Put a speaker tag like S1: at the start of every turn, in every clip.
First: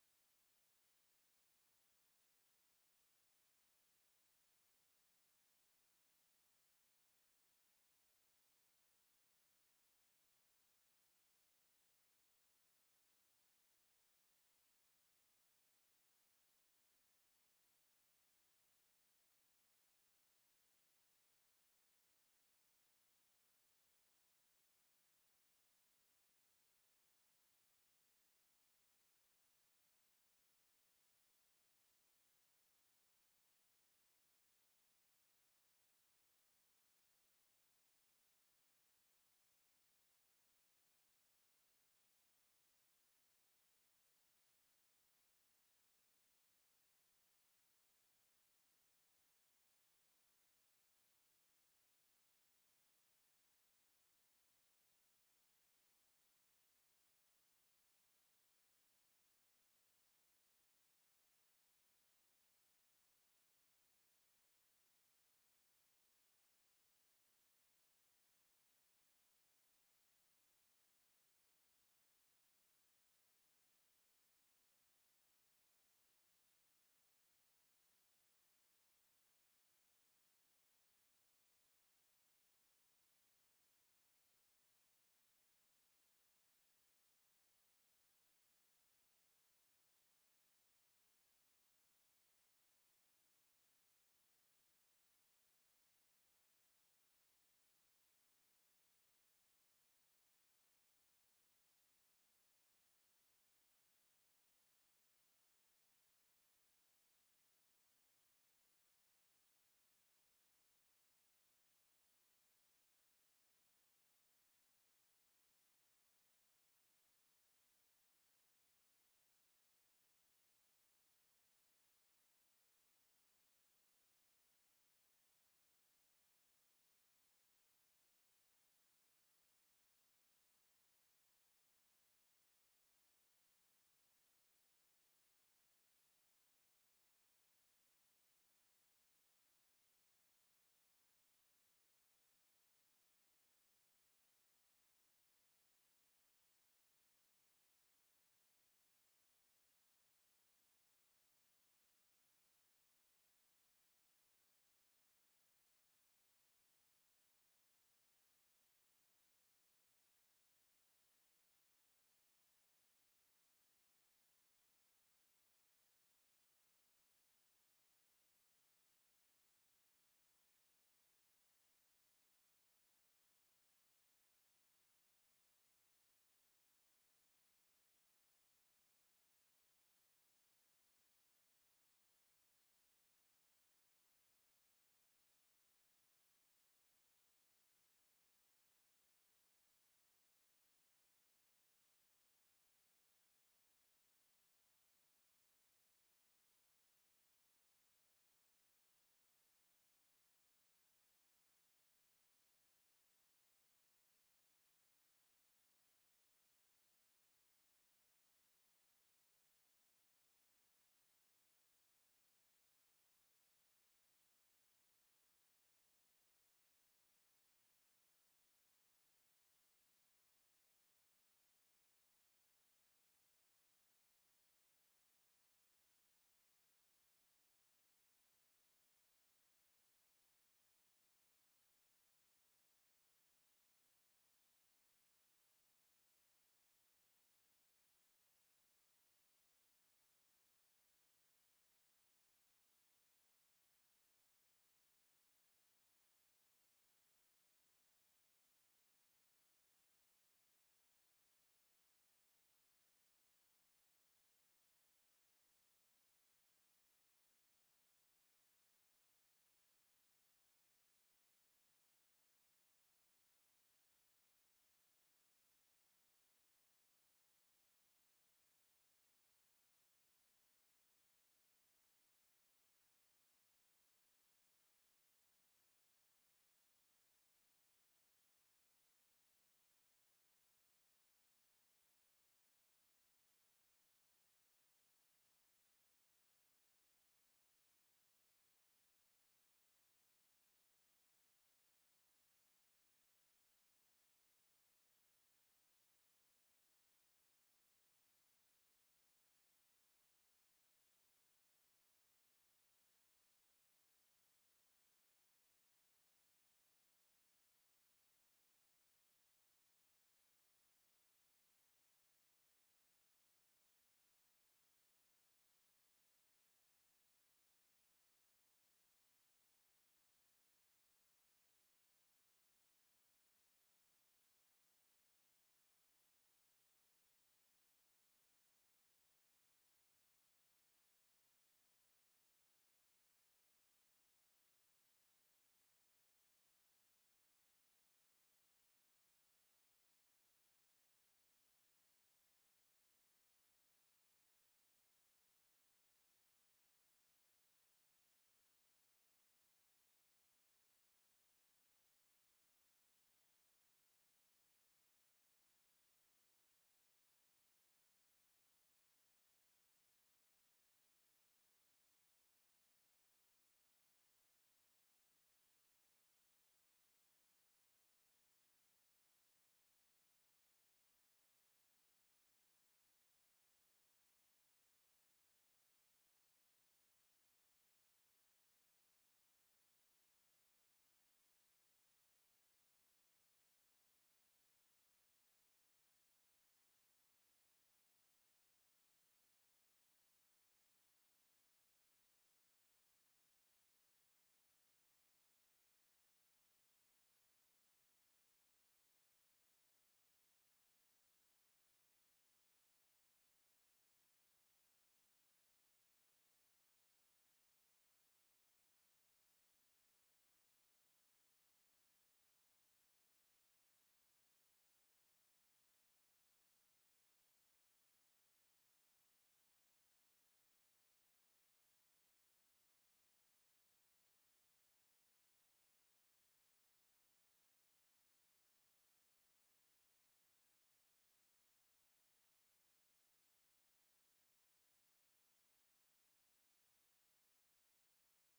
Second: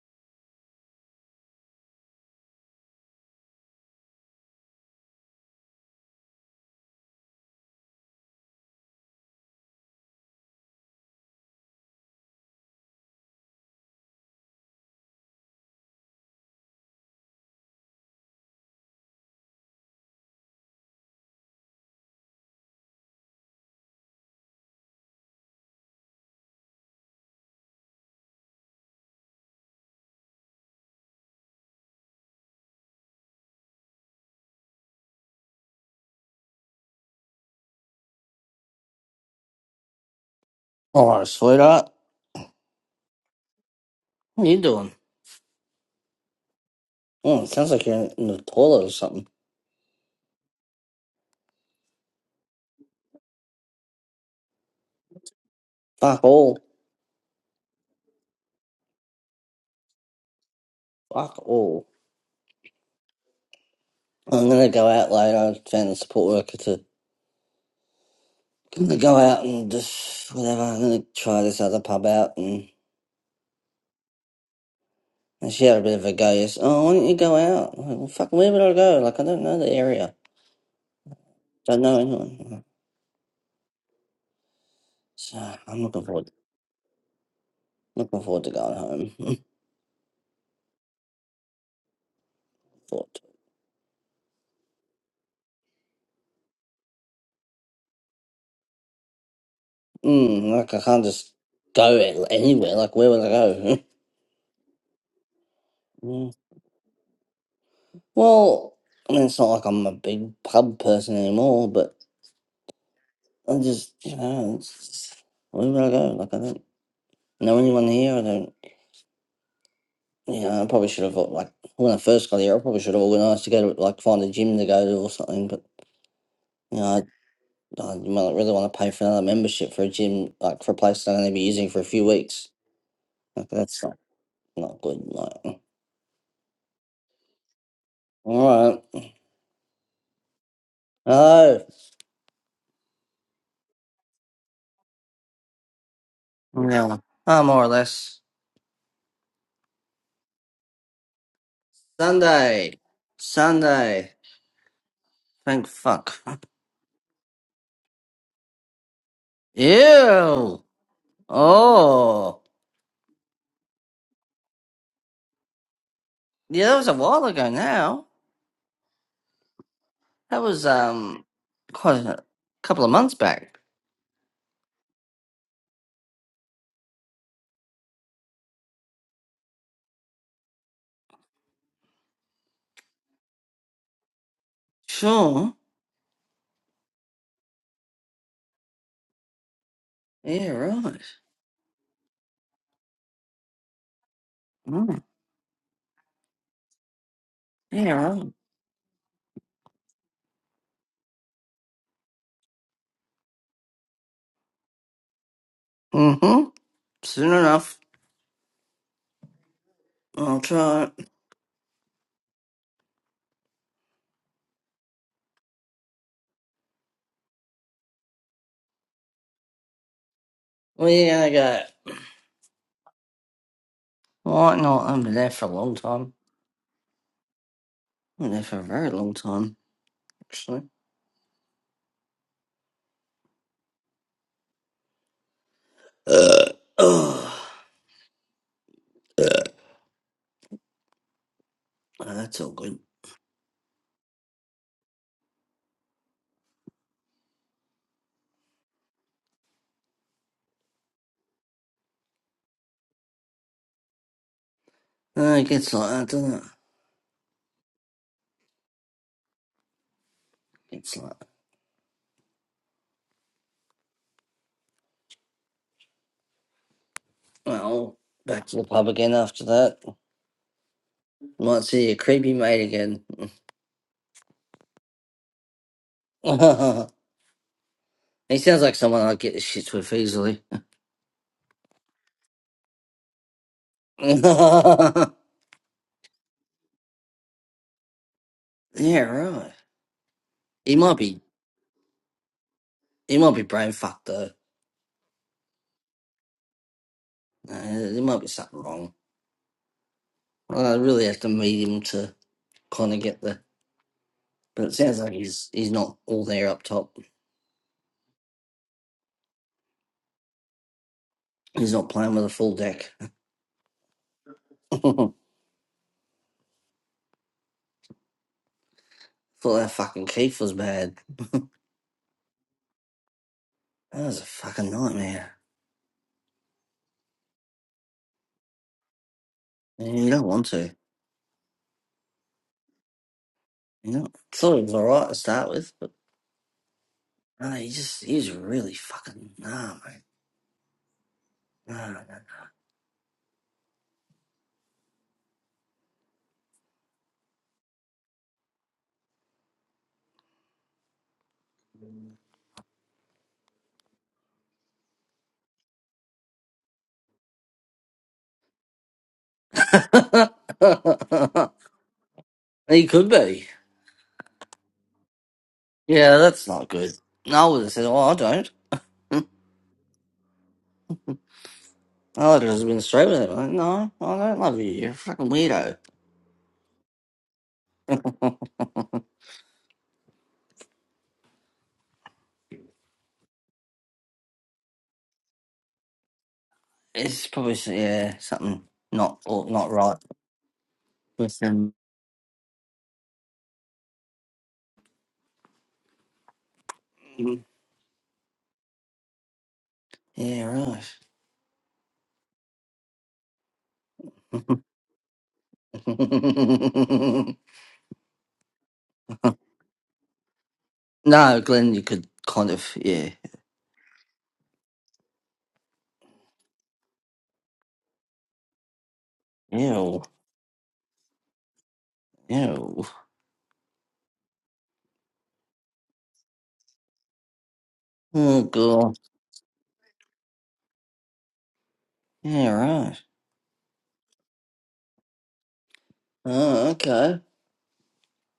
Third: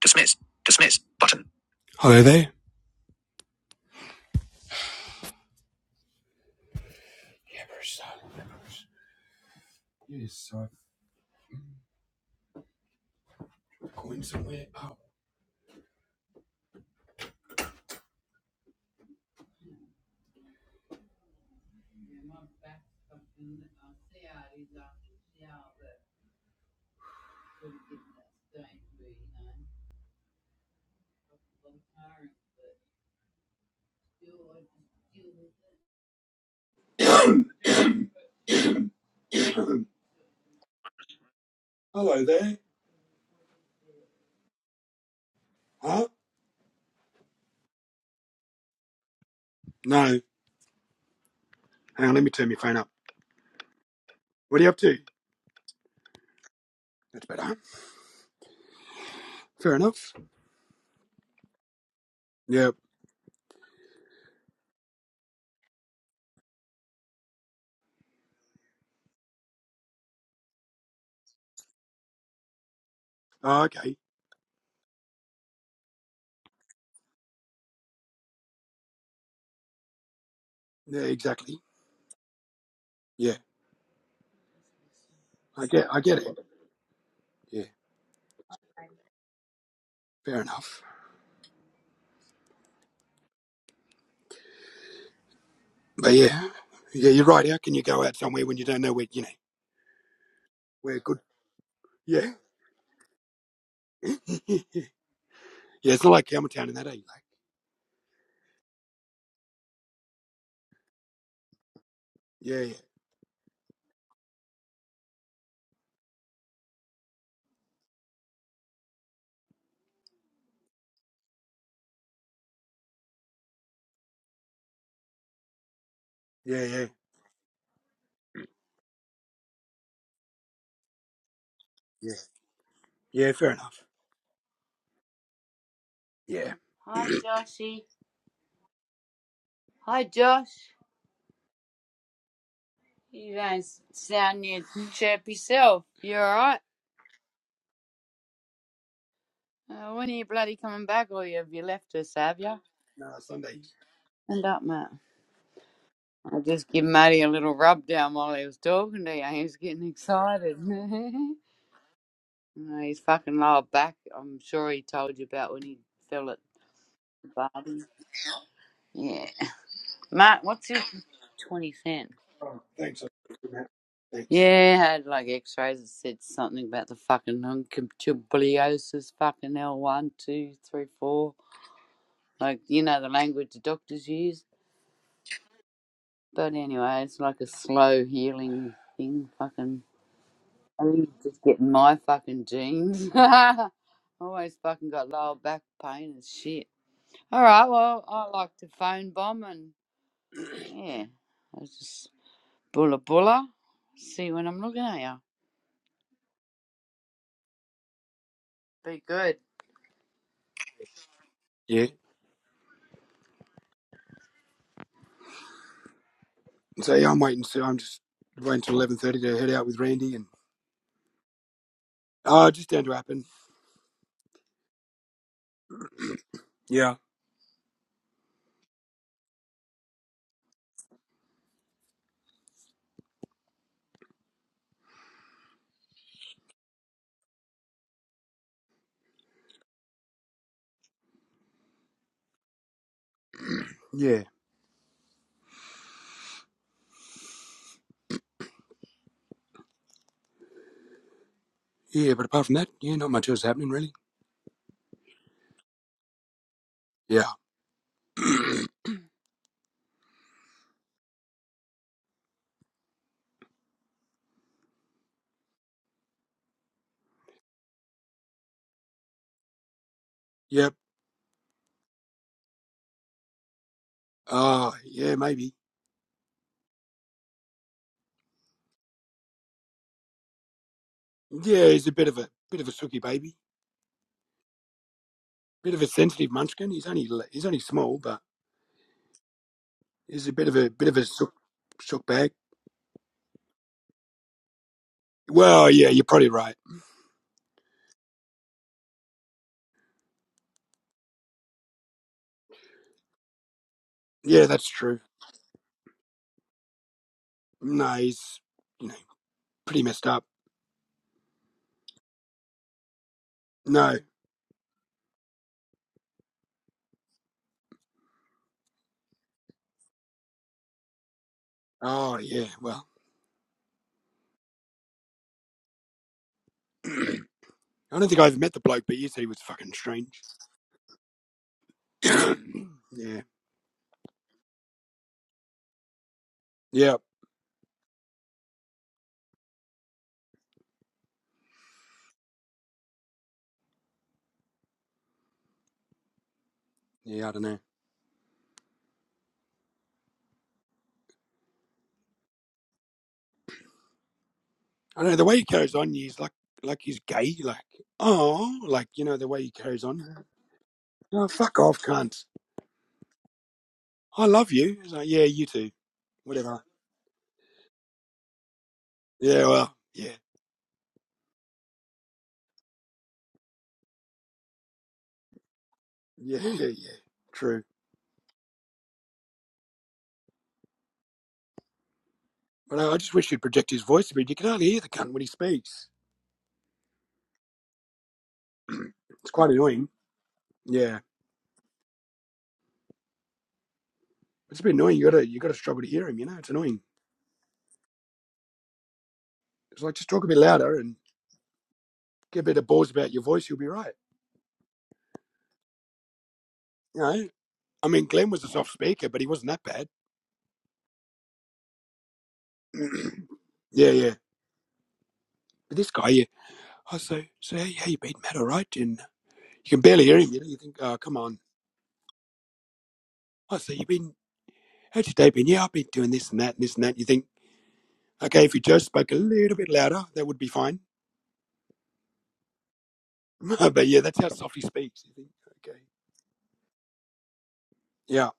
S1: Dismiss. Dismiss. Button. Hello there. It is so going somewhere. Oh.
S2: Oh, sweetheart,
S1: Hello there.
S2: what are you doing?
S1: Huh?
S2: Oh, it sounds like you're in the toilet or something.
S1: No. Hang on, let me turn my phone up. What are you up to?
S2: Fuck all.
S1: That's better. Fair enough.
S2: Fuck all.
S1: Yeah.
S2: I'm gonna go out later. I found a support worker to I'm gonna go out and just whatever. I'm gonna try this other pub out and,
S1: Oh, okay.
S2: and she had a bit of a go. Yes. Oh, why don't you go out? I'm Like, well, fuck, where would I go? Like, I don't know the area.
S1: Yeah, exactly.
S2: Don't know anyone.
S1: Yeah.
S2: So
S1: I
S2: I'm
S1: get I
S2: looking
S1: get it.
S2: forward.
S1: Yeah.
S2: Looking forward to going home.
S1: Fair enough.
S2: forward. to
S1: But yeah, yeah, you're right. How can you go out somewhere when you don't know where you know
S2: it. Mm, like I
S1: where
S2: can't
S1: good?
S2: just go a-
S1: Yeah,
S2: anywhere. Like, where would I
S1: yeah. It's not like
S2: go?
S1: Campbelltown in that, are you? Like,
S2: Well, I mean, it's not like I'm a big pub person anymore, but
S1: yeah, yeah,
S2: I just, you know, it's just, wherever I go, like, I don't know anyone here. I don't, you know, I probably should have, like, when I first got here, I probably should have organised to go to, like, find a gym to go to or something, but,
S1: yeah,
S2: you
S1: yeah,
S2: know, I, I might really want to pay for another membership for a gym, like, for a place that I'm going to be using for a few
S1: yeah.
S2: weeks.
S1: Yeah,
S2: Like,
S1: fair
S2: that's
S1: enough.
S2: not, not good. Like,
S1: Yeah, Hi, Joshy.
S2: all right.
S1: Hi, Josh.
S2: Oh,
S1: You don't sound your chirpy self. You alright?
S2: yeah. Oh, more or less.
S1: Uh, when are you bloody coming back, or you- have you left us, have you?
S2: Sunday.
S1: no, Sunday.
S2: Sunday.
S1: Stand up, Matt.
S2: Thank fuck.
S1: I just give Matty a little rub down while he was talking to you. He was getting
S2: Ew.
S1: excited.
S2: Oh.
S1: No, he's fucking lower back. I'm sure he told you about when he fell at
S2: Yeah, that was a while
S1: the
S2: ago
S1: barbie.
S2: now.
S1: Yeah. Mark,
S2: That was
S1: what's your
S2: um
S1: 20
S2: quite
S1: cent?
S2: a
S1: Oh,
S2: couple of
S1: thanks.
S2: months back.
S1: Thanks. Yeah, I had like x rays that said something about the fucking uncompatibiliosis, fucking l one, 2, 3, 4. Like, you know, the language the doctors use.
S2: Sure.
S1: But anyway, it's like a slow healing thing. Fucking,
S2: Yeah,
S1: I
S2: right.
S1: think it's just getting my fucking genes. Always fucking
S2: Mm.
S1: got lower back pain and shit. All right.
S2: Yeah,
S1: Well, I
S2: right.
S1: like to phone bomb and yeah, I just bulla bulla. See when I'm looking at you.
S2: Mm-hmm. Soon enough.
S1: Be good.
S2: I'll try it.
S1: Yeah. So yeah, I'm waiting. So I'm just waiting till eleven thirty to head out with Randy and
S2: Where you gonna go?
S1: oh, just down to happen.
S2: Why not? I've been there for a long time.
S1: Yeah.
S2: I've been there for a very long time, actually. Uh, oh, that's all good.
S1: Yeah. Yeah. But apart from that, yeah, not much else happening really.
S2: Uh, it gets like that, doesn't it?
S1: Yeah.
S2: It's like, well, back to the pub again after that.
S1: yep.
S2: Well, Let's see, creepy mate again.
S1: Ah. Uh, yeah. Maybe.
S2: he sounds like someone I'd get the shits with easily.
S1: Yeah. He's a bit of a bit of a sooky baby. Bit of a sensitive munchkin. He's only he's only small, but
S2: yeah, right.
S1: he's a bit of a
S2: He
S1: bit of
S2: might
S1: a
S2: be,
S1: sook, sook bag.
S2: he might be brain fucked though.
S1: Well, yeah, you're probably right.
S2: Uh, there might be something wrong. Well, I really have to meet him to kind of get the.
S1: Yeah,
S2: But
S1: that's
S2: it sounds
S1: true.
S2: like he's he's not all there up top.
S1: No, he's you know pretty messed up.
S2: He's not playing with a full deck.
S1: No.
S2: Thought that fucking Keith was bad.
S1: Oh yeah. Well,
S2: That was a fucking nightmare.
S1: I don't think I ever met the bloke, but you said he was fucking
S2: And You
S1: strange.
S2: don't want to.
S1: yeah.
S2: You know, thought he was alright to start with, but
S1: Yeah.
S2: no, he just he was really fucking nah, mate. he
S1: Yeah. I don't know. I don't know the way he carries on. He's like like he's gay. Like oh, like you know the way he carries on. Oh fuck off, cunt.
S2: could be.
S1: I love you. It's like yeah, you too.
S2: Yeah, that's
S1: Whatever.
S2: not good. I would have said, "Oh, I don't."
S1: Yeah. Well. Yeah.
S2: I would have just been straight with it. Like, no, I don't love you. You're a fucking weirdo.
S1: Yeah. Yeah. Yeah. True. But I I just wish he'd project his voice a bit. You can hardly hear the cunt when he speaks.
S2: It's probably s- yeah something not
S1: It's
S2: or
S1: quite
S2: not
S1: annoying.
S2: right
S1: Yeah.
S2: with him.
S1: It's a bit annoying. You gotta you gotta struggle to hear him. You know, it's annoying. It's like just talk a bit
S2: Yeah,
S1: louder
S2: right.
S1: and get a bit of balls about your voice. You'll be right. You know, I mean, Glenn was a soft speaker, but he wasn't that bad.
S2: no, Glenn, you could kind of yeah.
S1: yeah, yeah. But this guy, yeah. I say, so so how, how you been, Matt? All right? And you can
S2: Ew,
S1: barely hear him. You know, you think, oh, come on.
S2: ew.
S1: I say, you been? How's your day been? Yeah, I've been doing this and that and this and that. You think,
S2: Oh
S1: okay, if you just
S2: god.
S1: spoke a little bit louder, that would be fine.
S2: Yeah, right.
S1: but yeah, that's how soft he speaks. You think, okay,
S2: Oh, okay.
S1: yeah.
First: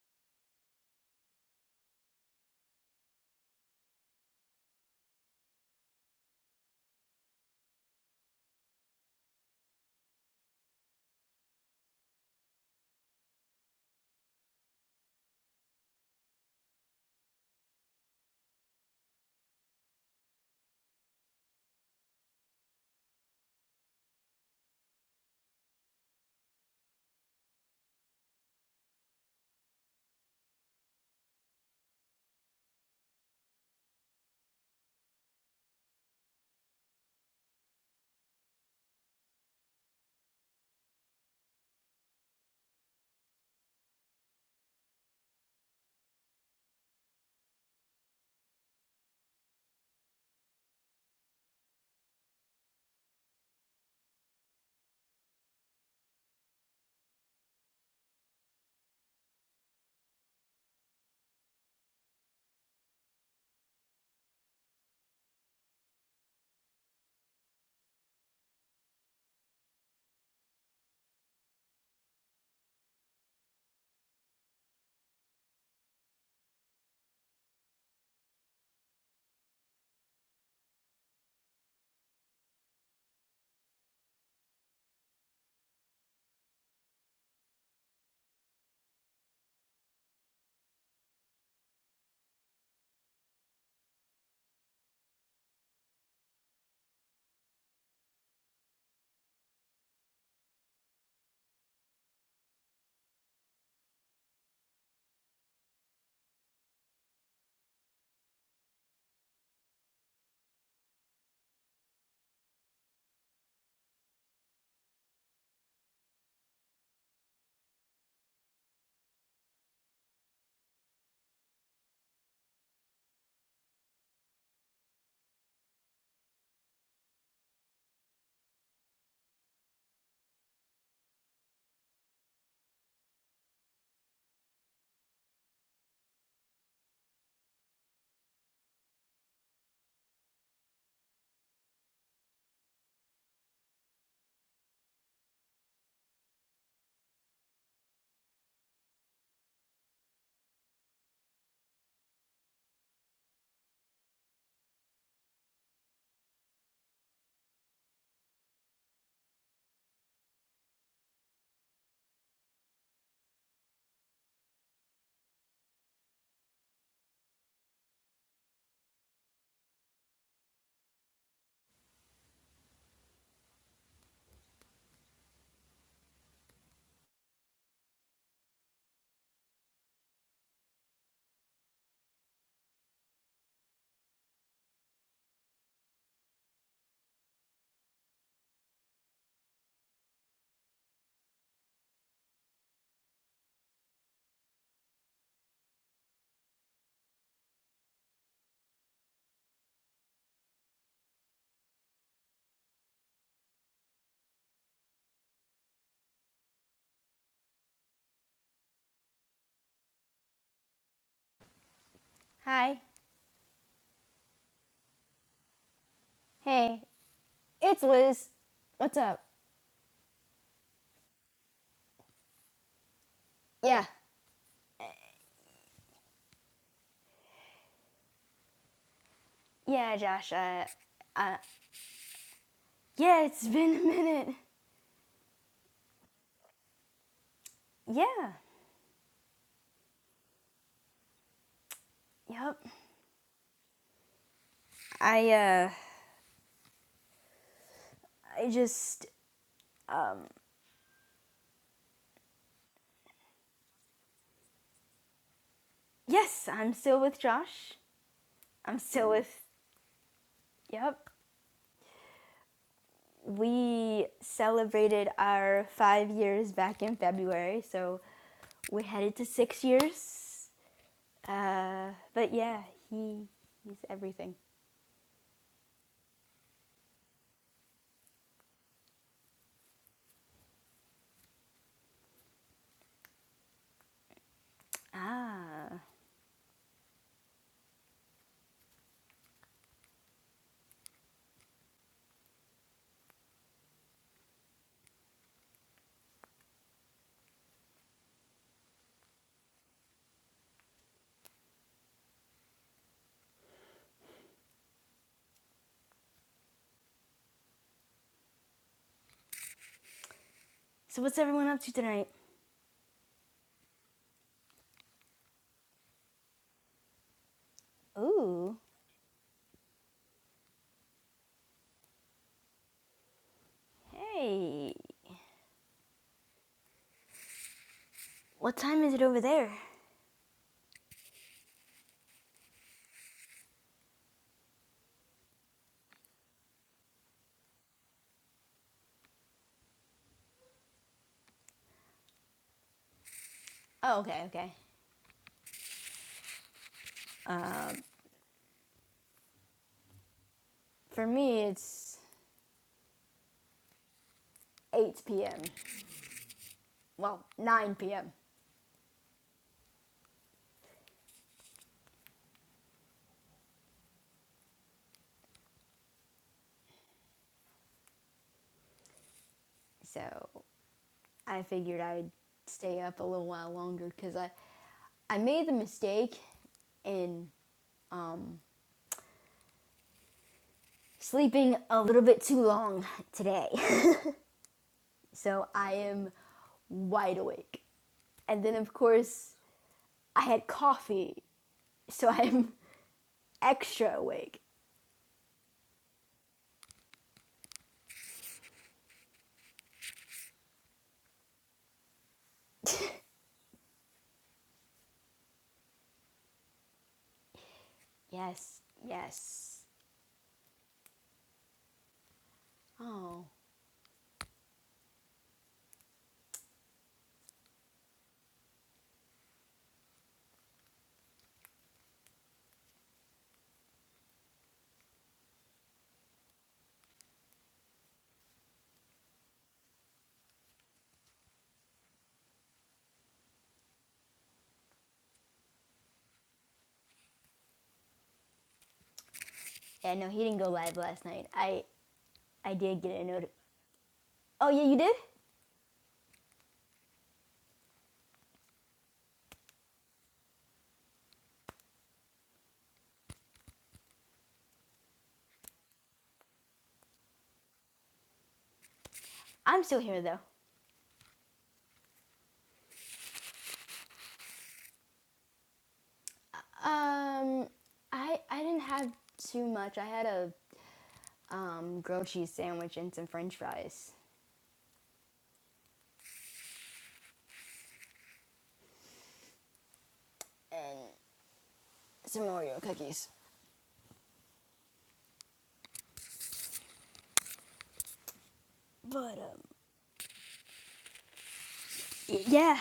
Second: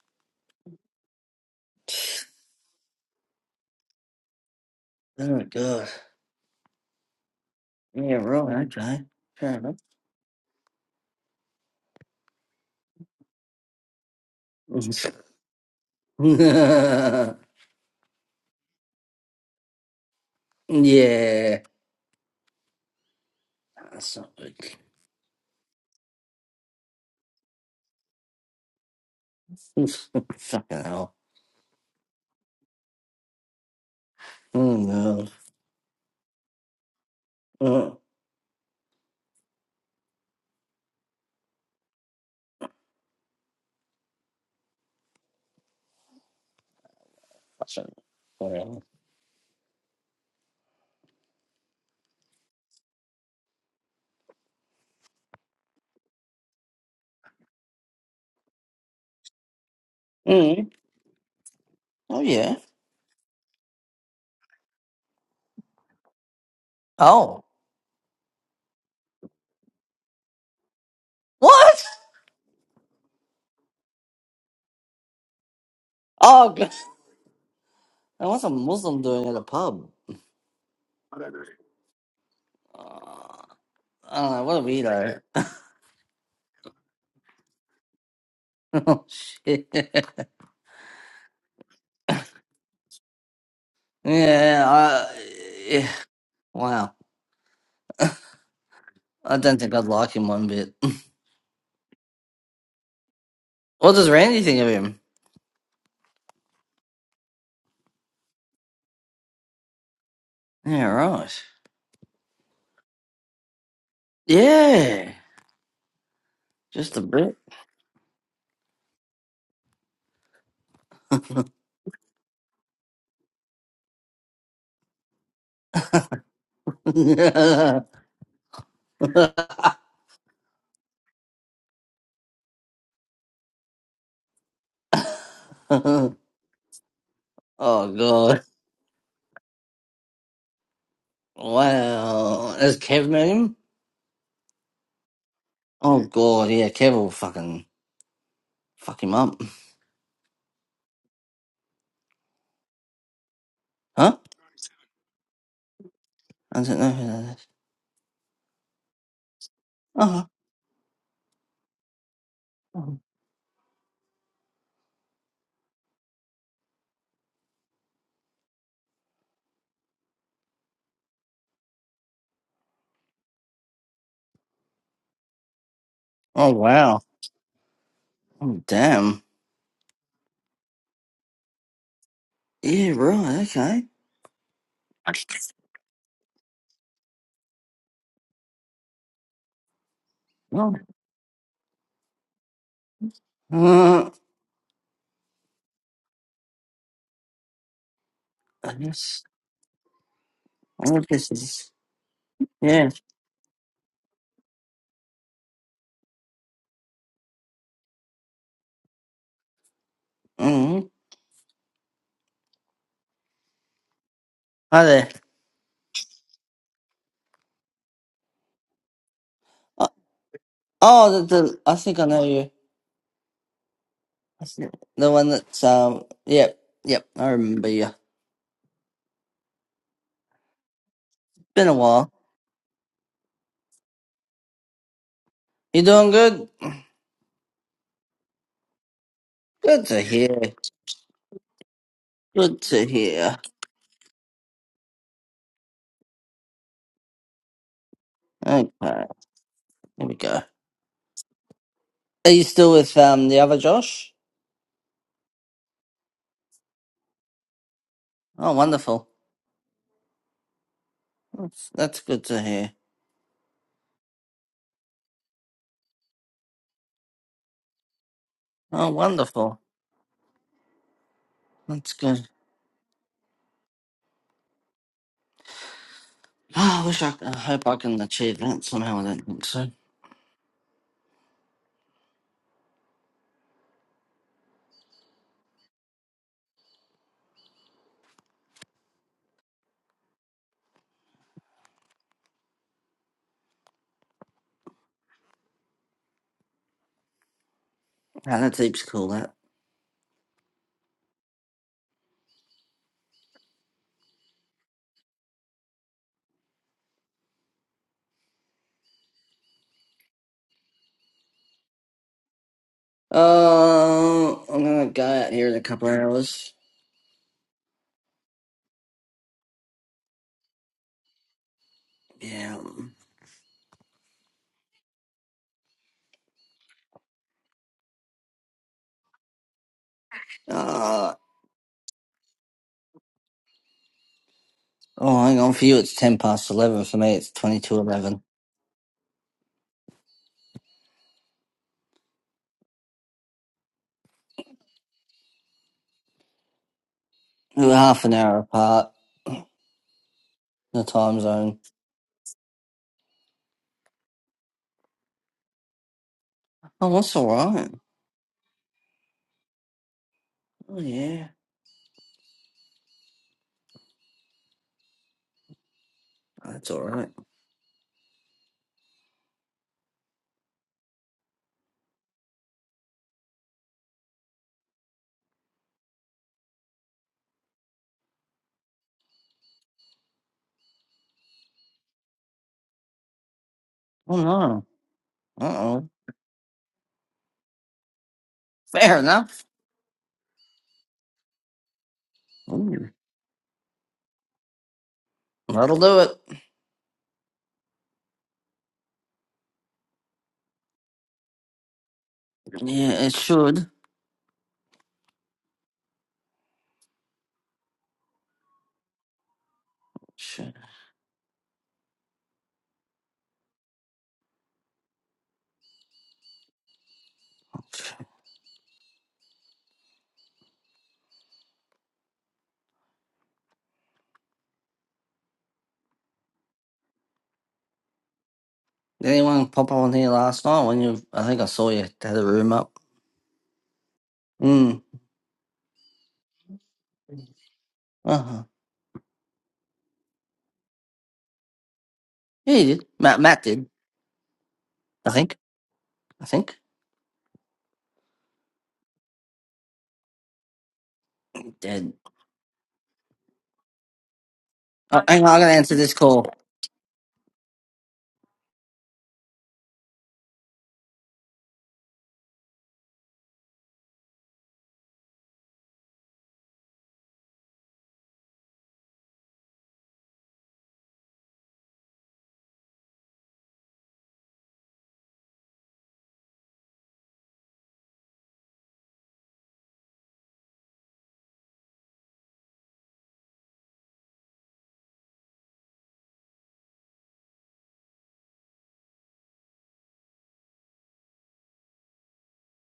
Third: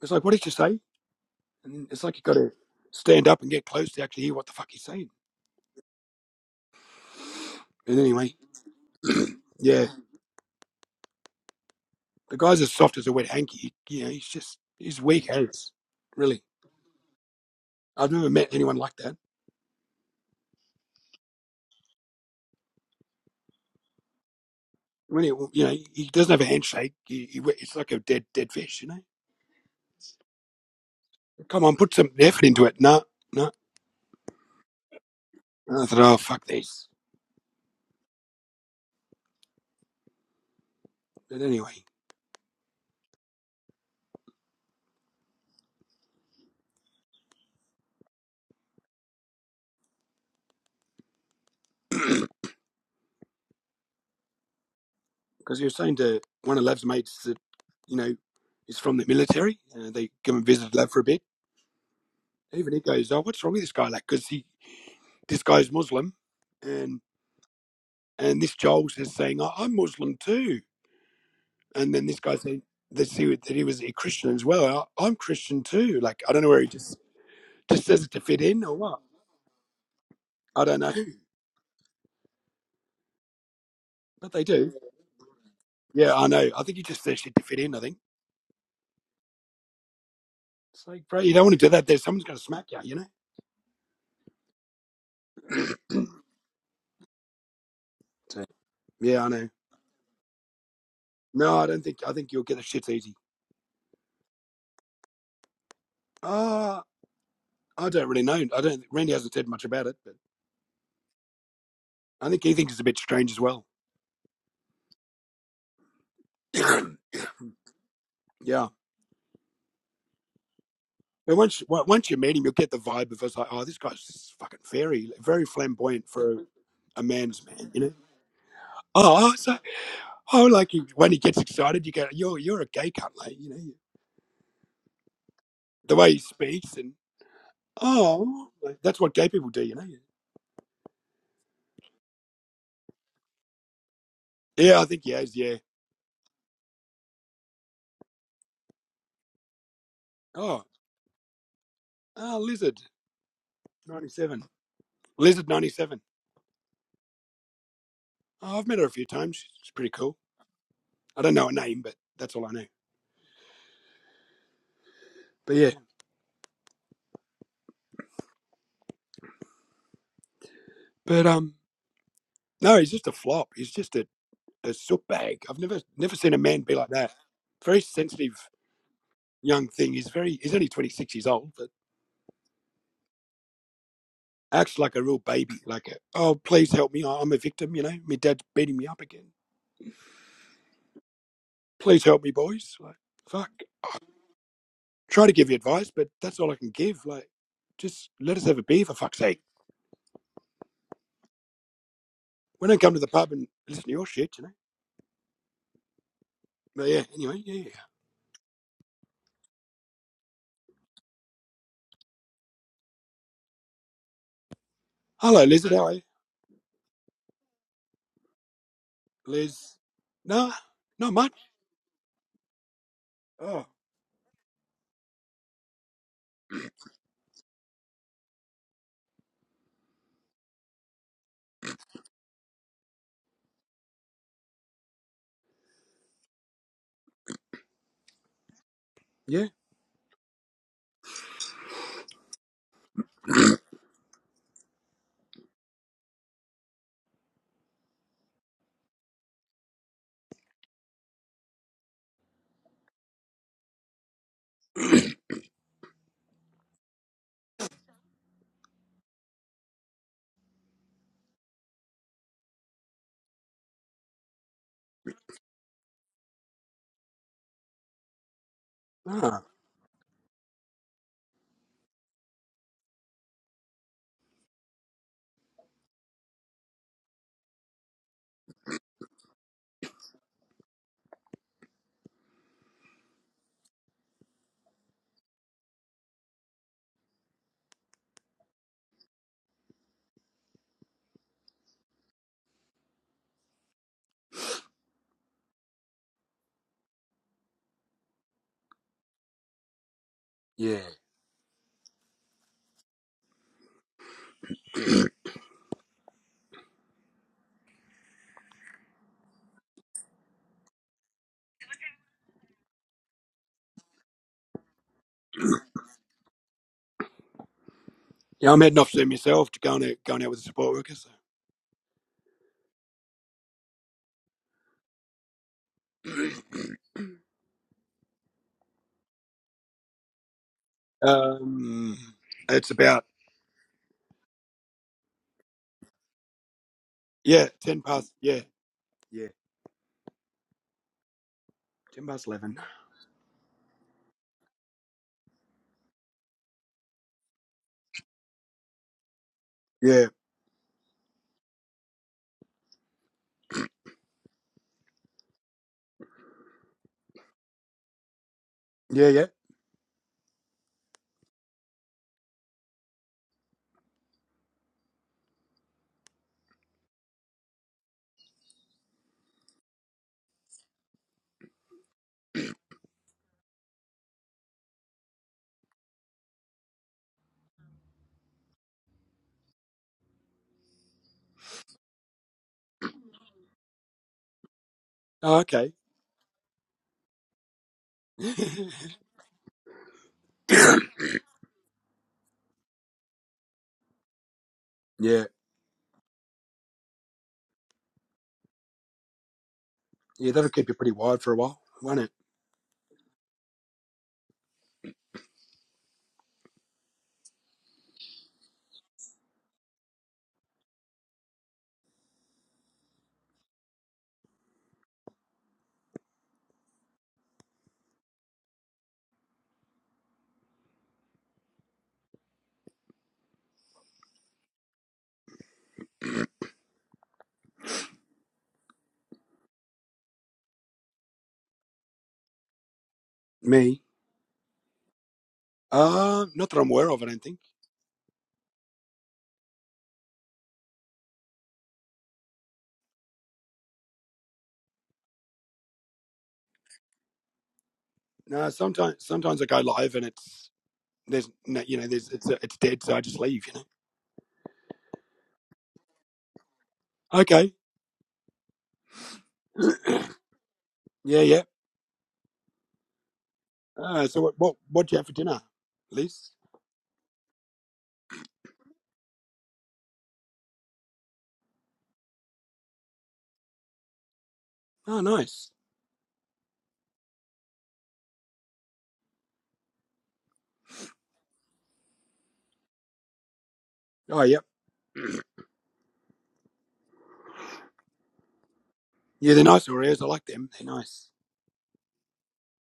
S1: It's like, what did you say? And it's like you got to stand up and get close to actually hear what the fuck he's saying.
S2: Oh god.
S1: But
S2: Yeah,
S1: anyway,
S2: right. Okay. Fair enough.
S1: yeah, the guy's as soft as a wet hanky. He, you know, he's just he's weak hands, really.
S2: yeah,
S1: I've never met anyone like that.
S2: that's not good.
S1: When he, you know, he doesn't have a handshake. He, he, it's like a dead, dead fish. You know,
S2: Fucking hell.
S1: come on, put some effort into it. No, no.
S2: Oh no.
S1: And I thought, oh fuck this.
S2: Oh,
S1: But anyway,
S2: that's not- whatever.
S1: because he was saying to one of Lav's mates that you know is from the military, and they come and
S2: Mm.
S1: visit Lav for a bit
S2: Oh yeah.
S1: Even he goes, "Oh, what's wrong with this guy?" Like, because he this guy's Muslim, and
S2: Oh,
S1: and this Joel is saying, "I- "I'm Muslim too,"
S2: what?
S1: and then this guy saying that he was- that he was a Christian as well. I, I'm Christian too. Like I don't
S2: Oh
S1: know where he
S2: god.
S1: just just says it to
S2: And
S1: fit
S2: what's a
S1: in or what.
S2: Muslim doing at a pub?
S1: I don't know,
S2: Uh, I don't
S1: but they
S2: know. What a
S1: do.
S2: weirdo.
S1: Yeah, I know. I think he just says shit to fit in. I think
S2: oh shit.
S1: it's like, bro, you don't want to do that. There, someone's going to smack you. You know.
S2: yeah. I, yeah. Wow.
S1: So, yeah, I
S2: I
S1: know.
S2: don't think I'd like him one bit.
S1: No, I don't think. I think you'll get the shit easy.
S2: What does Randy think of him?
S1: Ah, I don't really know. I don't. Randy hasn't said much about it, but
S2: Yeah. Right.
S1: I think he thinks it's a bit strange as well.
S2: Yeah. Just a bit.
S1: yeah. And once once you meet him, you'll get the vibe of us like, oh, this guy's fucking very, very flamboyant for a man's man, you know. Oh, oh, so oh, like you, when he gets excited, you go, you're you're a gay cunt, like you know. The way
S2: oh
S1: he speaks and
S2: god.
S1: oh, like, that's what gay people do, you know.
S2: Wow. Has Kev met him?
S1: Yeah, I think he has. Yeah.
S2: Oh god, yeah, Kev will fucking fuck him up.
S1: Oh, oh, lizard ninety
S2: Huh?
S1: seven, lizard ninety seven.
S2: I don't know who that is.
S1: Oh, I've met her a few times. She's pretty cool.
S2: Oh.
S1: I don't know her name, but that's all I know. But yeah, but um, no, he's just a flop. He's just a a soot bag. I've never never seen a
S2: Oh
S1: man be like
S2: wow.
S1: that. Very sensitive
S2: Oh damn.
S1: young thing. He's very he's only twenty six years old, but
S2: Yeah, right, okay.
S1: acts like a real baby. Like, a, oh please help me, I- am a victim. You know, my dad's beating me up again.
S2: Well,
S1: Please help me, boys. Like, fuck.
S2: Uh,
S1: Try to give you advice, but that's all I can give. Like, just let us have a
S2: I
S1: beer for fuck's
S2: guess
S1: sake.
S2: I wonder if this is
S1: We don't
S2: yeah.
S1: come to the pub and listen to your shit, you know. But yeah, anyway, yeah. yeah. yeah.
S2: hmm
S3: Hi.
S2: Hi there.
S1: Hello, Liz. How are you,
S3: Hey, it's Liz. What's up?
S1: Liz?
S2: Uh,
S1: No, not
S2: oh, the,
S1: much.
S2: the I think I know you.
S1: Oh,
S3: Yeah.
S2: I think- The one that's um. Yep, yep. I remember you.
S3: Yeah, Josh. Uh, uh,
S2: Been a while.
S3: yeah, it's been a minute.
S2: You doing good?
S3: Yeah.
S1: yeah.
S2: Good to hear.
S3: Yep.
S2: Good to hear.
S3: I uh, I
S2: Okay, here
S3: just
S2: we
S3: um,
S2: go. Are you still with um the other Josh?
S3: yes, I'm still with Josh.
S2: Oh,
S3: I'm
S2: wonderful.
S3: still with. Yep.
S2: That's, that's good to hear.
S3: We celebrated our five years back in February, so we're
S2: Oh,
S3: headed to
S1: Ah,
S2: wonderful.
S3: six years. Uh,
S2: That's good.
S3: but yeah, he he's everything.
S2: Oh, I wish I, I hope I can achieve that somehow. I don't think so.
S3: Ah.
S2: Yeah, that's heaps cool. That.
S1: yeah.
S3: So what's everyone up to tonight?
S2: Uh, I'm gonna go out here in a couple of hours.
S1: Yeah,
S3: Ooh.
S1: I'm heading off soon myself to going out going out with the support workers.
S2: Yeah.
S3: Hey. What time is it over there?
S1: So.
S2: Uh,
S1: Um, it's about
S2: oh, hang on. For you, it's ten past eleven. For me, it's
S1: yeah,
S2: twenty-two
S1: ten past
S2: eleven.
S1: yeah yeah ten past eleven.
S3: Oh, okay, okay.
S2: We're half an hour apart
S1: Yeah
S2: in the
S3: For
S2: time
S3: me,
S2: zone.
S3: it's 8 p.m.
S2: Oh, that's
S3: Well,
S2: all right.
S3: 9 p.m.
S1: yeah yeah.
S2: Oh yeah, that's all right.
S3: So I figured I'd stay up a little while longer because I, I made the mistake in um, sleeping a little bit too long today.
S2: Oh no.
S1: Oh,
S2: Uh
S3: so
S1: okay.
S3: I
S2: oh.
S3: am wide awake. And then, of
S1: yeah
S2: Fair
S3: course,
S2: enough.
S3: I had coffee, so I'm
S2: Ooh,
S3: extra awake.
S2: that'll do it.
S1: yeah, that'll keep you pretty wide for a while, won't it?
S2: Yeah, it should.
S3: Yes, yes.
S2: Should.
S3: Oh,
S2: Did anyone pop on here last night when you? I think I saw you had a room up.
S1: Me?
S2: Mm.
S1: Uh not that I'm aware of. I don't think.
S2: Uh huh.
S3: Yeah, no, he didn't go live last night. I I
S2: Yeah, you
S3: did
S2: did.
S3: get a
S2: Matt,
S3: note.
S2: Matt did.
S3: Oh yeah, you did.
S2: I think. I think.
S1: No, sometimes sometimes I go live and it's there's
S2: He
S1: no, you know
S2: did.
S1: there's it's it's dead, so I just leave. You know.
S2: Oh, hang on, I gotta answer this call.
S1: Okay.
S3: I'm still here though.
S1: yeah yeah. Uh, so what what what do you have for dinner, Liz?
S3: Um, I I didn't have too much. I had a um grilled cheese sandwich and some French fries
S1: Oh nice.
S3: and some Oreo cookies.
S1: Oh, yeah.
S3: But
S1: Yeah,
S3: um,
S1: they're nice Oreos. I like them. They're nice.
S3: yeah.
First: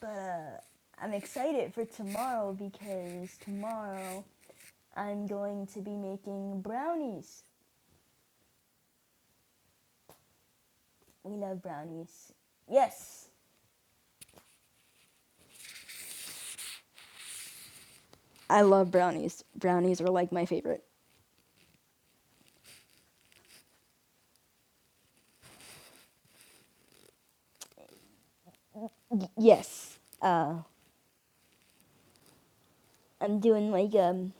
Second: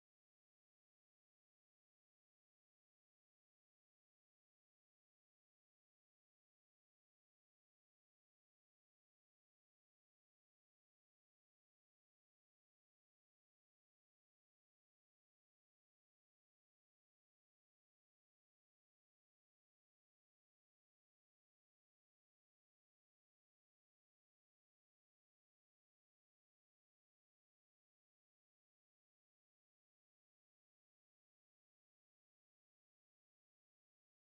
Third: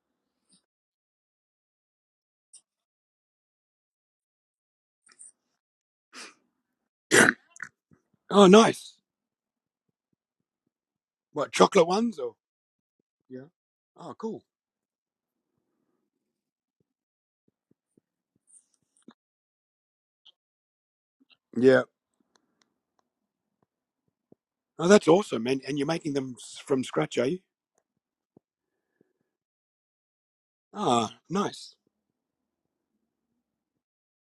S3: But uh, I'm excited for tomorrow because tomorrow I'm going to be making brownies.
S1: Oh, nice.
S3: We
S1: What
S3: love
S1: chocolate ones
S3: brownies.
S1: or?
S3: Yes.
S1: Yeah. Oh, cool.
S3: I love brownies. Brownies are like my favorite.
S1: Yeah. Oh, that's awesome. And and you're making them s- from scratch, are you?
S3: Yes. Uh,
S1: Ah, nice.
S3: I'm doing like um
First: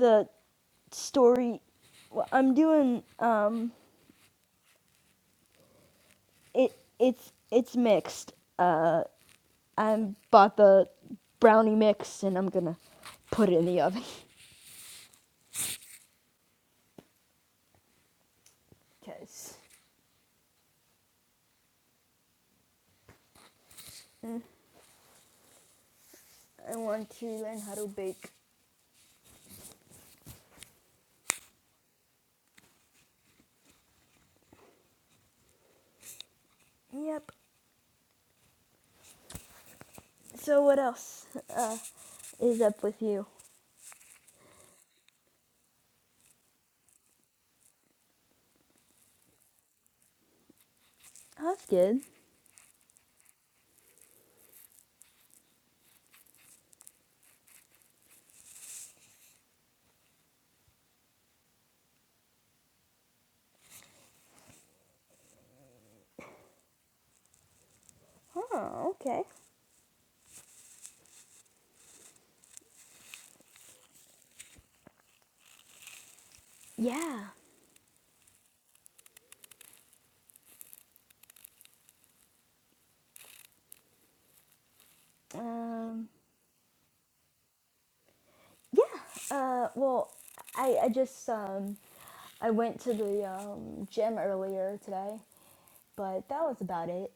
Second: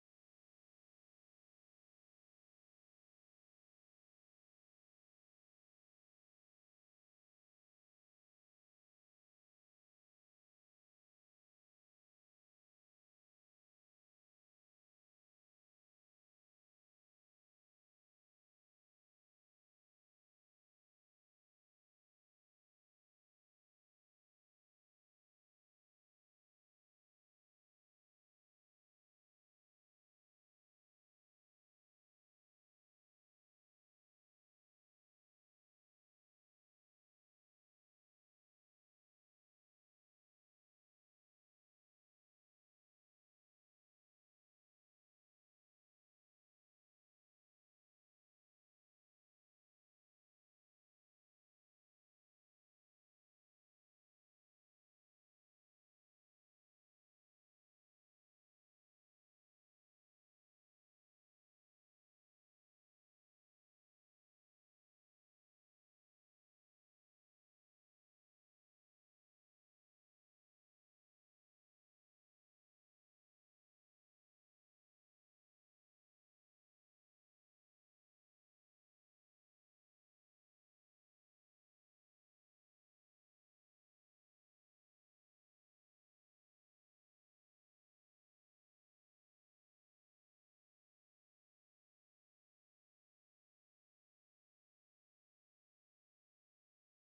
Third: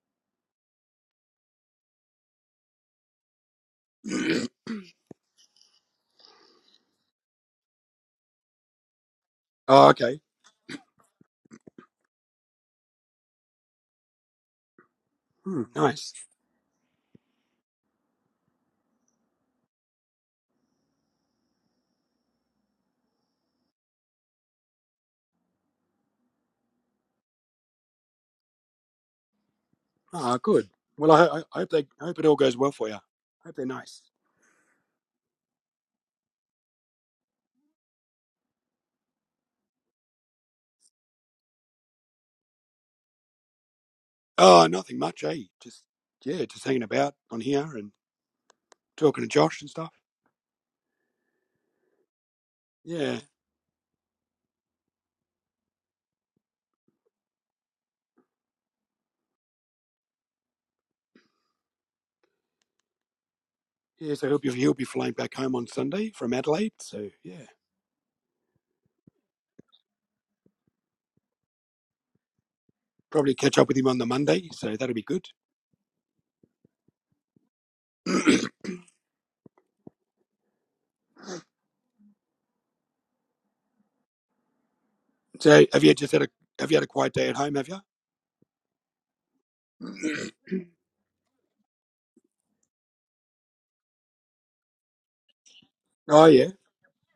S3: the story. I'm doing it. It's it's mixed.
S1: Oh,
S3: I
S1: okay.
S3: bought the brownie mix and I'm gonna put it in the oven.
S1: Hmm, nice.
S3: Cause mm, I want to learn how to bake.
S1: Ah, good. Well, I, ho- I hope they I hope it all goes well for you. Hope they're nice.
S3: Yep. So what else uh, is up with you?
S1: Oh, nothing much, eh? Just yeah, just hanging about on here and talking to Josh and stuff.
S3: Oh, that's good.
S1: Yeah, yeah. So he'll be he'll be flying back home on Sunday from Adelaide. So yeah,
S3: Oh, okay.
S1: probably catch up with him on the Monday. So that'll be good.
S3: Yeah.
S1: So have you
S3: Um.
S1: just had a have you had a quiet day at home, have you?
S3: Yeah. Uh. Well, I I just um I went to the um gym earlier today
S1: Oh
S3: but that
S1: yeah.
S3: was about it.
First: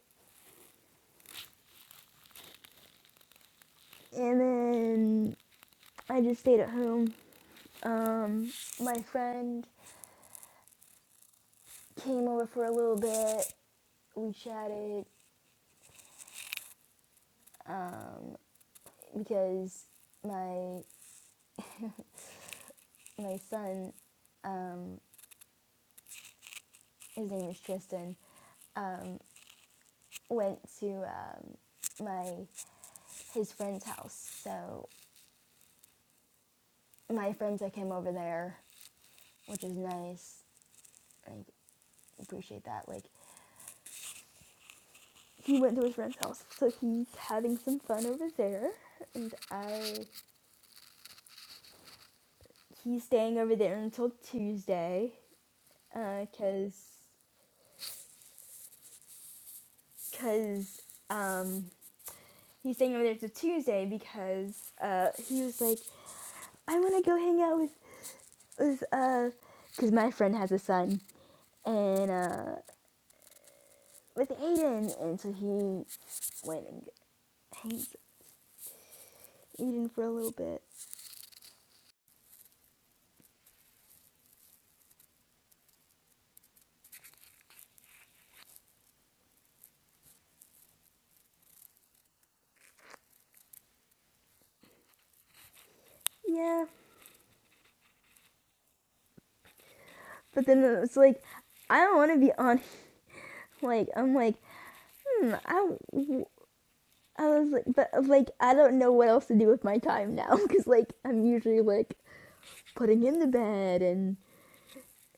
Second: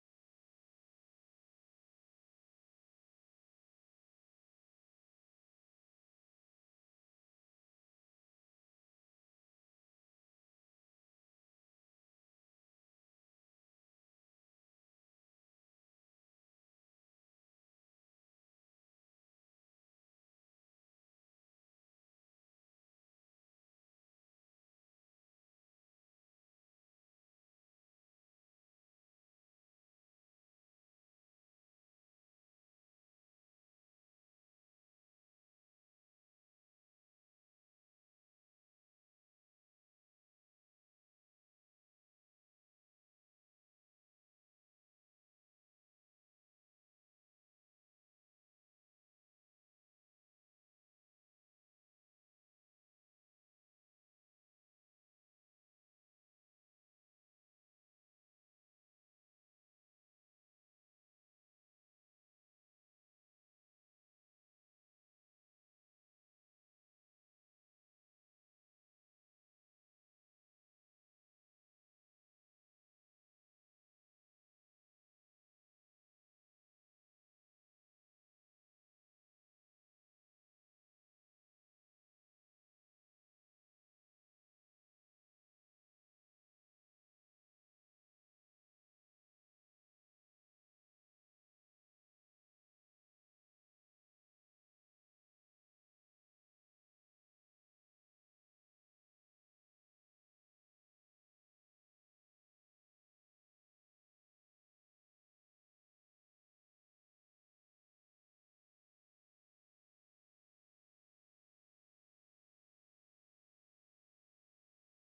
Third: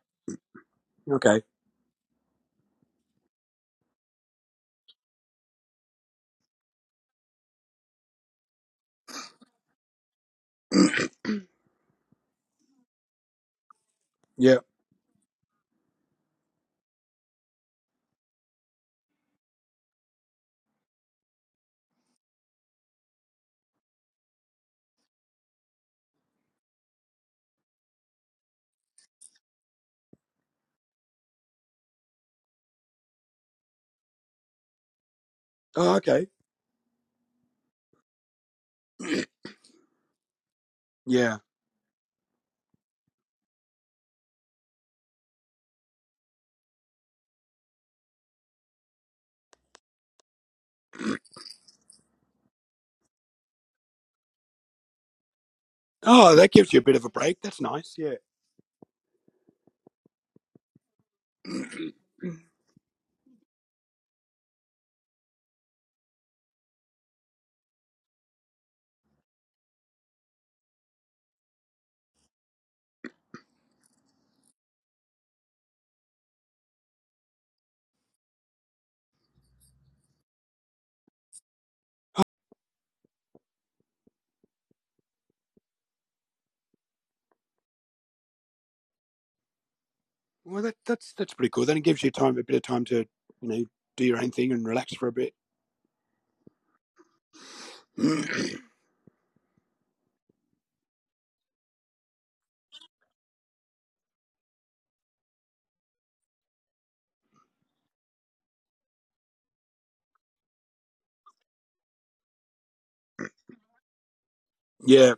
S1: Okay.
S3: And then I just stayed at home. Um, my friend came over for a little bit. We
S1: Yeah.
S3: chatted um, because my my son, um, his name is Tristan, um, went to um, my his friend's house. So
S1: Oh okay.
S3: my friends that came over there, which is nice. I
S1: Yeah.
S3: appreciate that. Like he went to his friend's house, so he's having some fun over there, and I he's staying over there until Tuesday, uh,
S1: Oh, that gives
S3: cause
S1: you a bit of a break. That's nice. Yeah.
S3: cause um he's staying over there till Tuesday because uh he was like I want to go hang out with with uh cause my friend has a son and uh with Aiden, and so he went and hangs Aiden for a little bit.
S1: Well that that's that's pretty cool. Then it gives you time a bit of time to, you know, do your own thing and relax for a bit.
S3: Yeah, but then it's like I don't want to be on Like I'm like, hmm, I, I was like, but like I don't know what else to do with my time now because like I'm usually like putting in the bed and
S1: yeah.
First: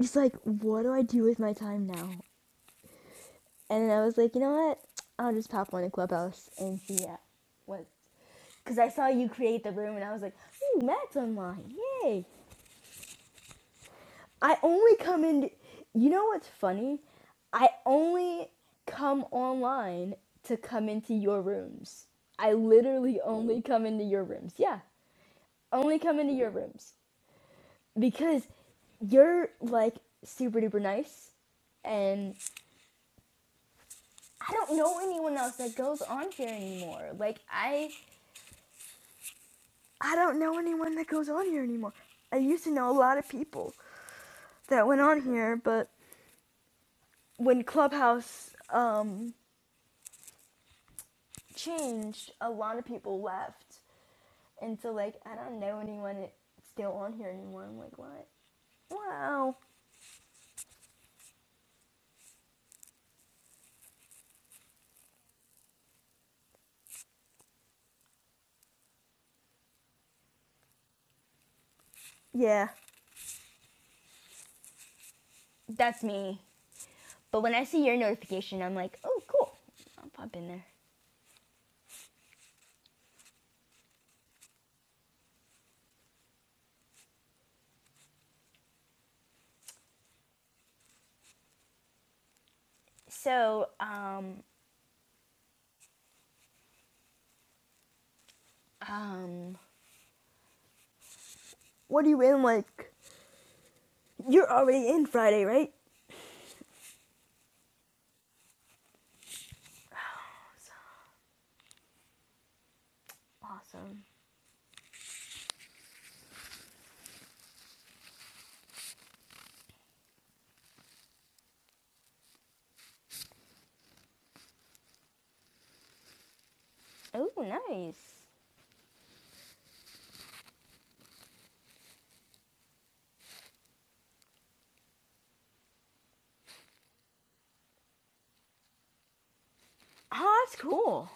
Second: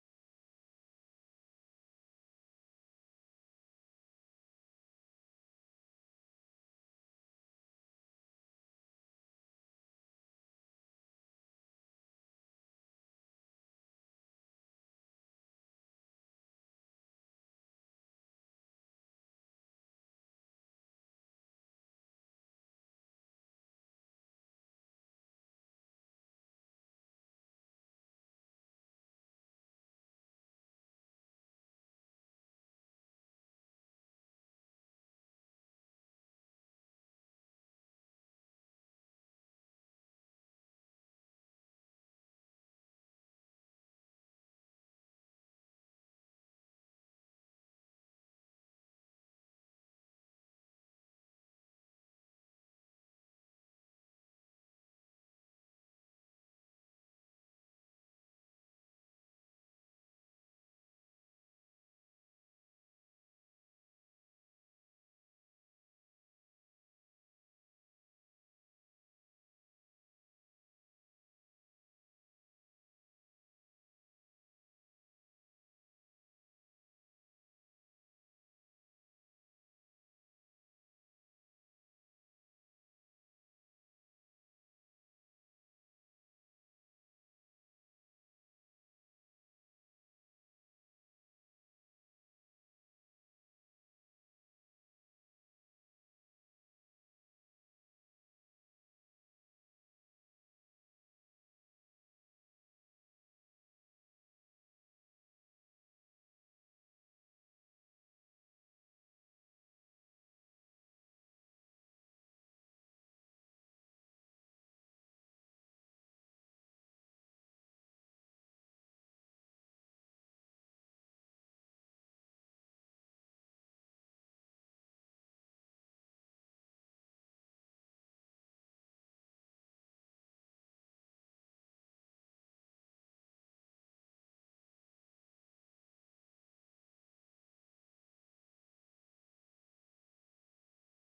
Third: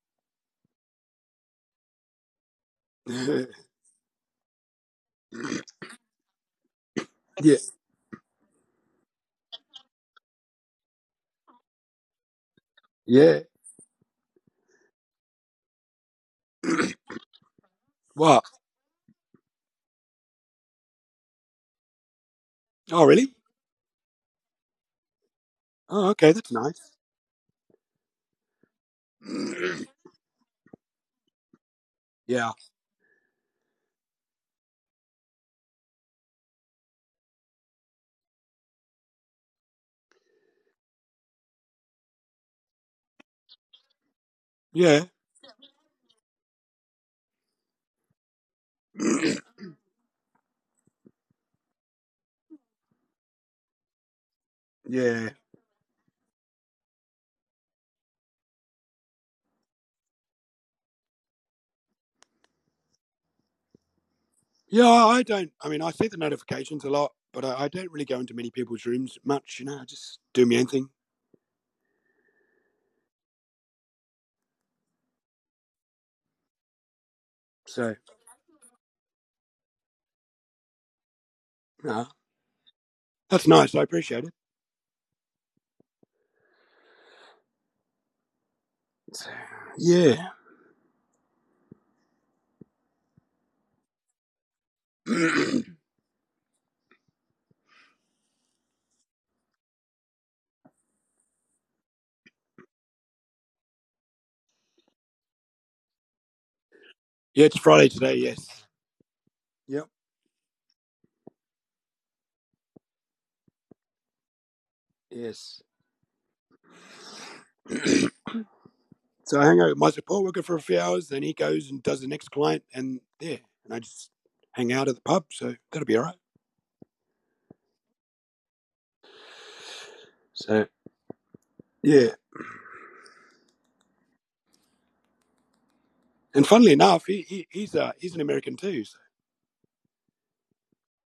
S3: just like what do I do with my time now? And I was like, you know what? I'll just pop on a clubhouse and see yeah,
S1: yeah.
S3: what. Because I saw you create the room and I was like, ooh, Matt's online, yay!
S1: Yeah.
S3: I only come in. You know what's funny? I
S1: What?
S3: only come online to come into your rooms. I
S1: Oh
S3: literally
S1: really?
S3: only come into your rooms. Yeah, only
S1: Oh
S3: come
S1: okay,
S3: into your
S1: that's nice.
S3: rooms because you're like super duper nice, and
S1: yeah.
S3: I don't know anyone else that goes on here anymore. Like I, I don't know anyone that goes on here anymore. I used to know a lot of people that went
S1: Yeah.
S3: on here, but when Clubhouse, um, changed, a lot of people left, and so like
S1: Yeah.
S3: I don't know anyone still on here anymore. I'm like, what? Wow.
S1: Yeah, I don't I mean I see the notifications a lot, but I, I don't really go into many people's rooms much, you know, I just do my own thing.
S3: Yeah, that's me. But when I see
S1: So
S3: your notification, I'm like, oh, cool. I'll pop in there.
S1: No, that's nice. I appreciate it. It's- yeah.
S3: So, um, um, what are you in like? You're already in Friday, right?
S1: yeah, it's Friday today. Yes. Yep.
S3: Awesome. Awesome.
S1: Yes. so I hang out with my support worker for a few hours, then he goes and does the next client, and yeah, and I just hang out at the pub. So that'll be all right.
S3: Oh, nice.
S1: So yeah, and funnily enough, he, he he's uh he's an American too. So
S3: Oh, that's cool.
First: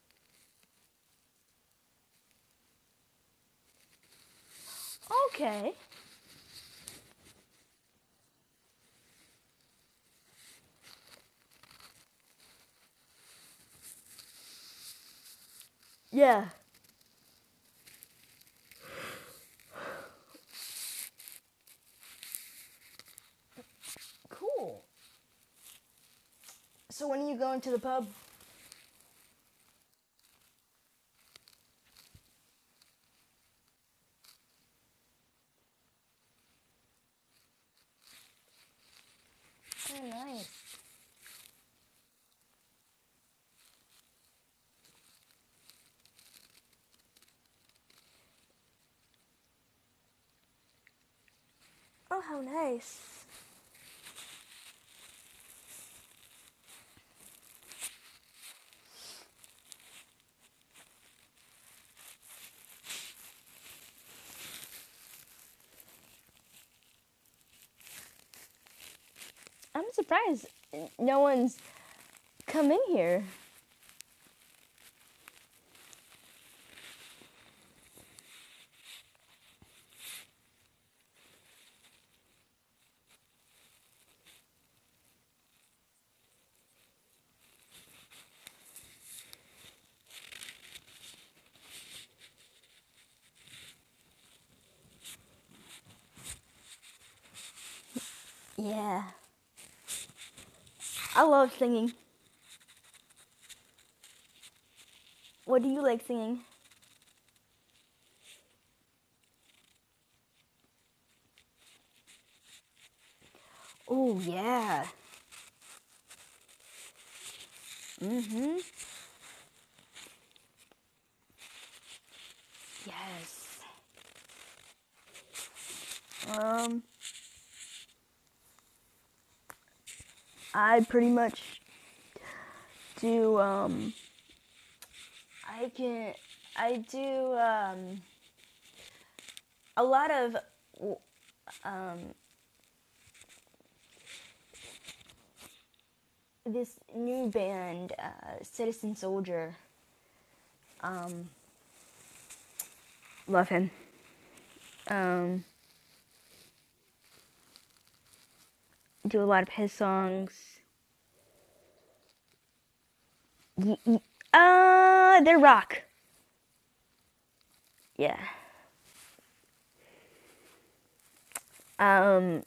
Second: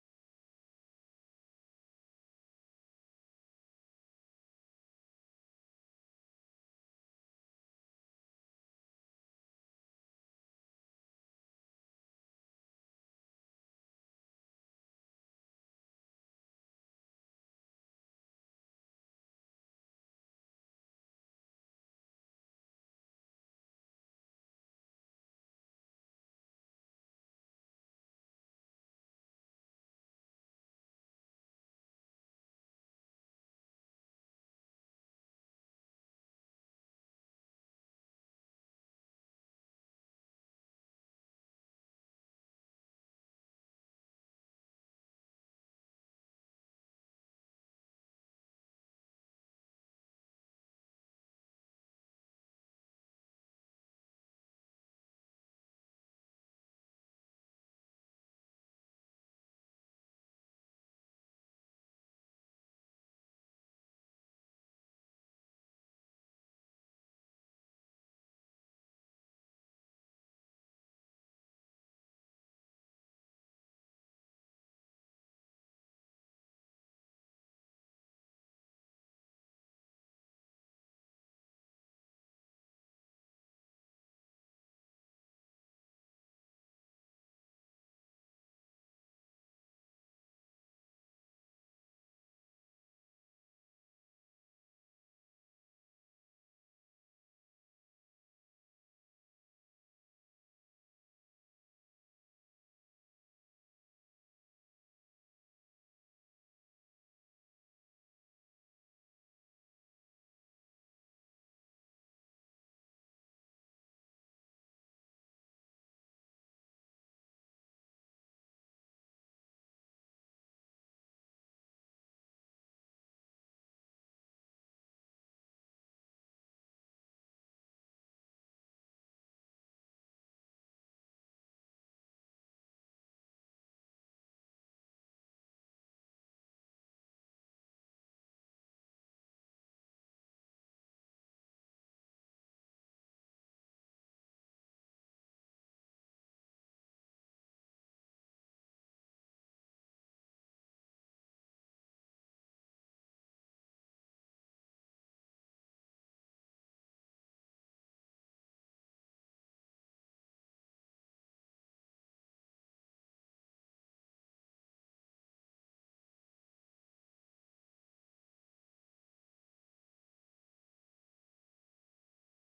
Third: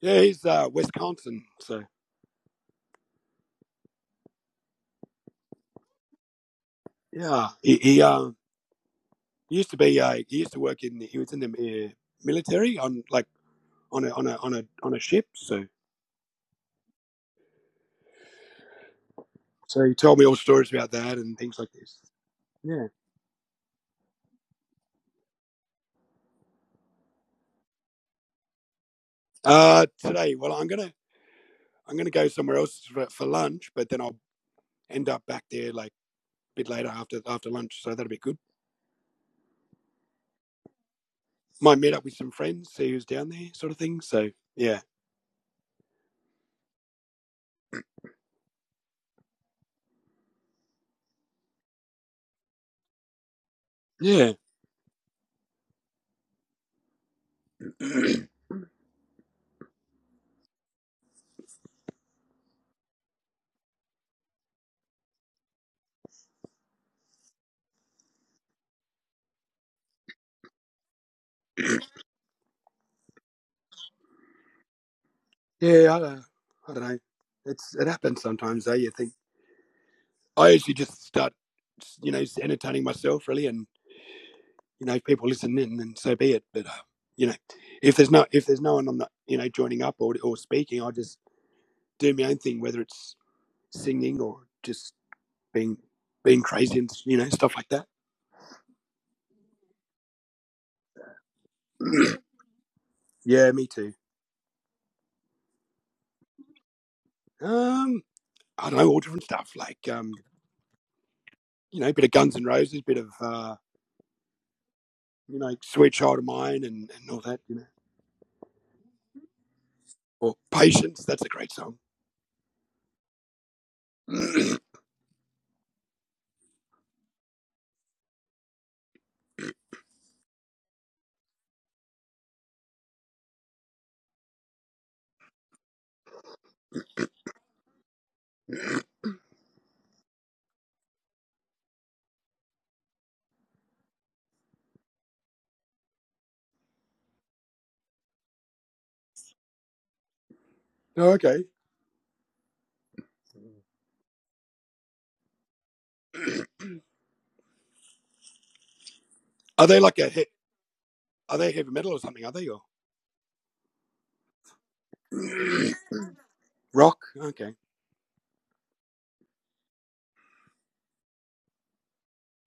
S1: yeah, he's uh Wisconsin. So
S3: Okay.
S1: yeah, he he um he used to be uh he used to work in he was in the uh, military on like on a on a on a on a ship. So
S3: Yeah.
S1: So he told me all stories about that and things like this. Yeah.
S3: Cool. So when are you going to the pub?
S1: Uh, today, well, I'm gonna I'm gonna go somewhere else for, for lunch, but then I'll end up back there like a bit later after after lunch, so that'll be good.
S3: Oh, nice.
S1: Might meet up with some friends, see who's down there, sort of thing. So yeah,
S3: Oh, how nice.
S1: yeah, yeah.
S3: I'm surprised no one's come in here.
S1: I, don't- I don't know. It's it happens sometimes though. You think I usually just start, you know, entertaining myself really, and you know, if people listen in, then so be it. But uh, you know, if there's no if there's no one, I'm not you know joining up or or speaking. I just doing my own thing, whether it's singing or just being being crazy and you know stuff like that.
S3: Yeah, I love singing.
S1: yeah, me too.
S3: What do you like singing?
S1: Um, I don't know all different stuff like um, you know, a bit of Guns and Roses, bit of uh,
S3: Oh, yeah.
S1: you know, Sweet Child of Mine, and, and all that. You know,
S3: Mm-hmm.
S1: or Patience. That's a great song.
S3: Yes.
S1: oh,
S3: Um, I pretty much do. Um, I can. I do um, a lot of um, this new band, uh, Citizen Soldier. Um,
S1: okay.
S3: love him. Um, do a lot of
S1: Are
S3: his
S1: they like a hit?
S3: songs.
S1: Are they heavy metal or something? Are they or
S3: Uh, they're rock.
S1: rock? Okay.
S3: Yeah. Um,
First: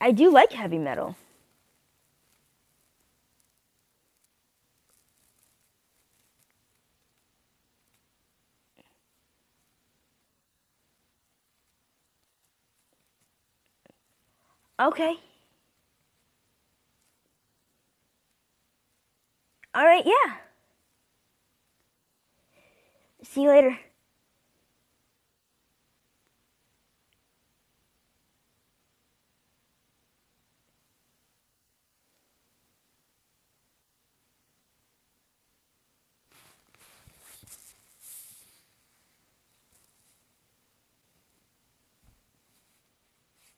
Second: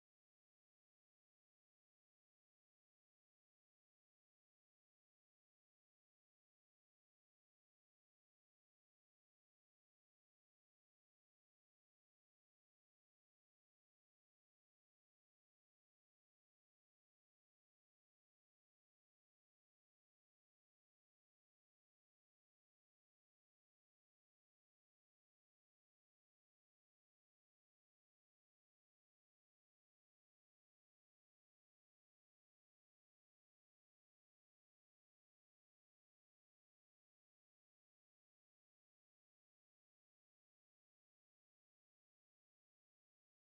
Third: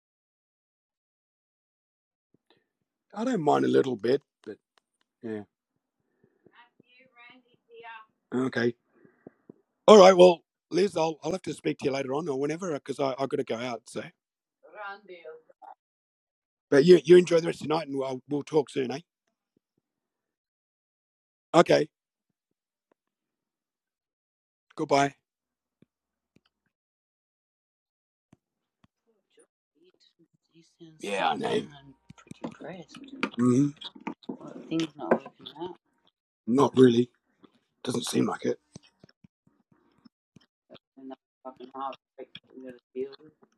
S3: I do like heavy metal.
S1: I don't mind a little bit, but yeah. Okay. All right. Well, Liz, I'll, I'll have to speak to you later on or whenever because I've got to go out. So,
S3: Okay.
S1: but you, you enjoy the rest of the night and we'll, we'll talk soon, eh?
S3: All right, yeah.
S1: Okay.
S3: See you later.
S1: Goodbye. Yeah, I know. Mhm. Not working out. Not really. Doesn't seem like it. And that's fucking hard to deal with.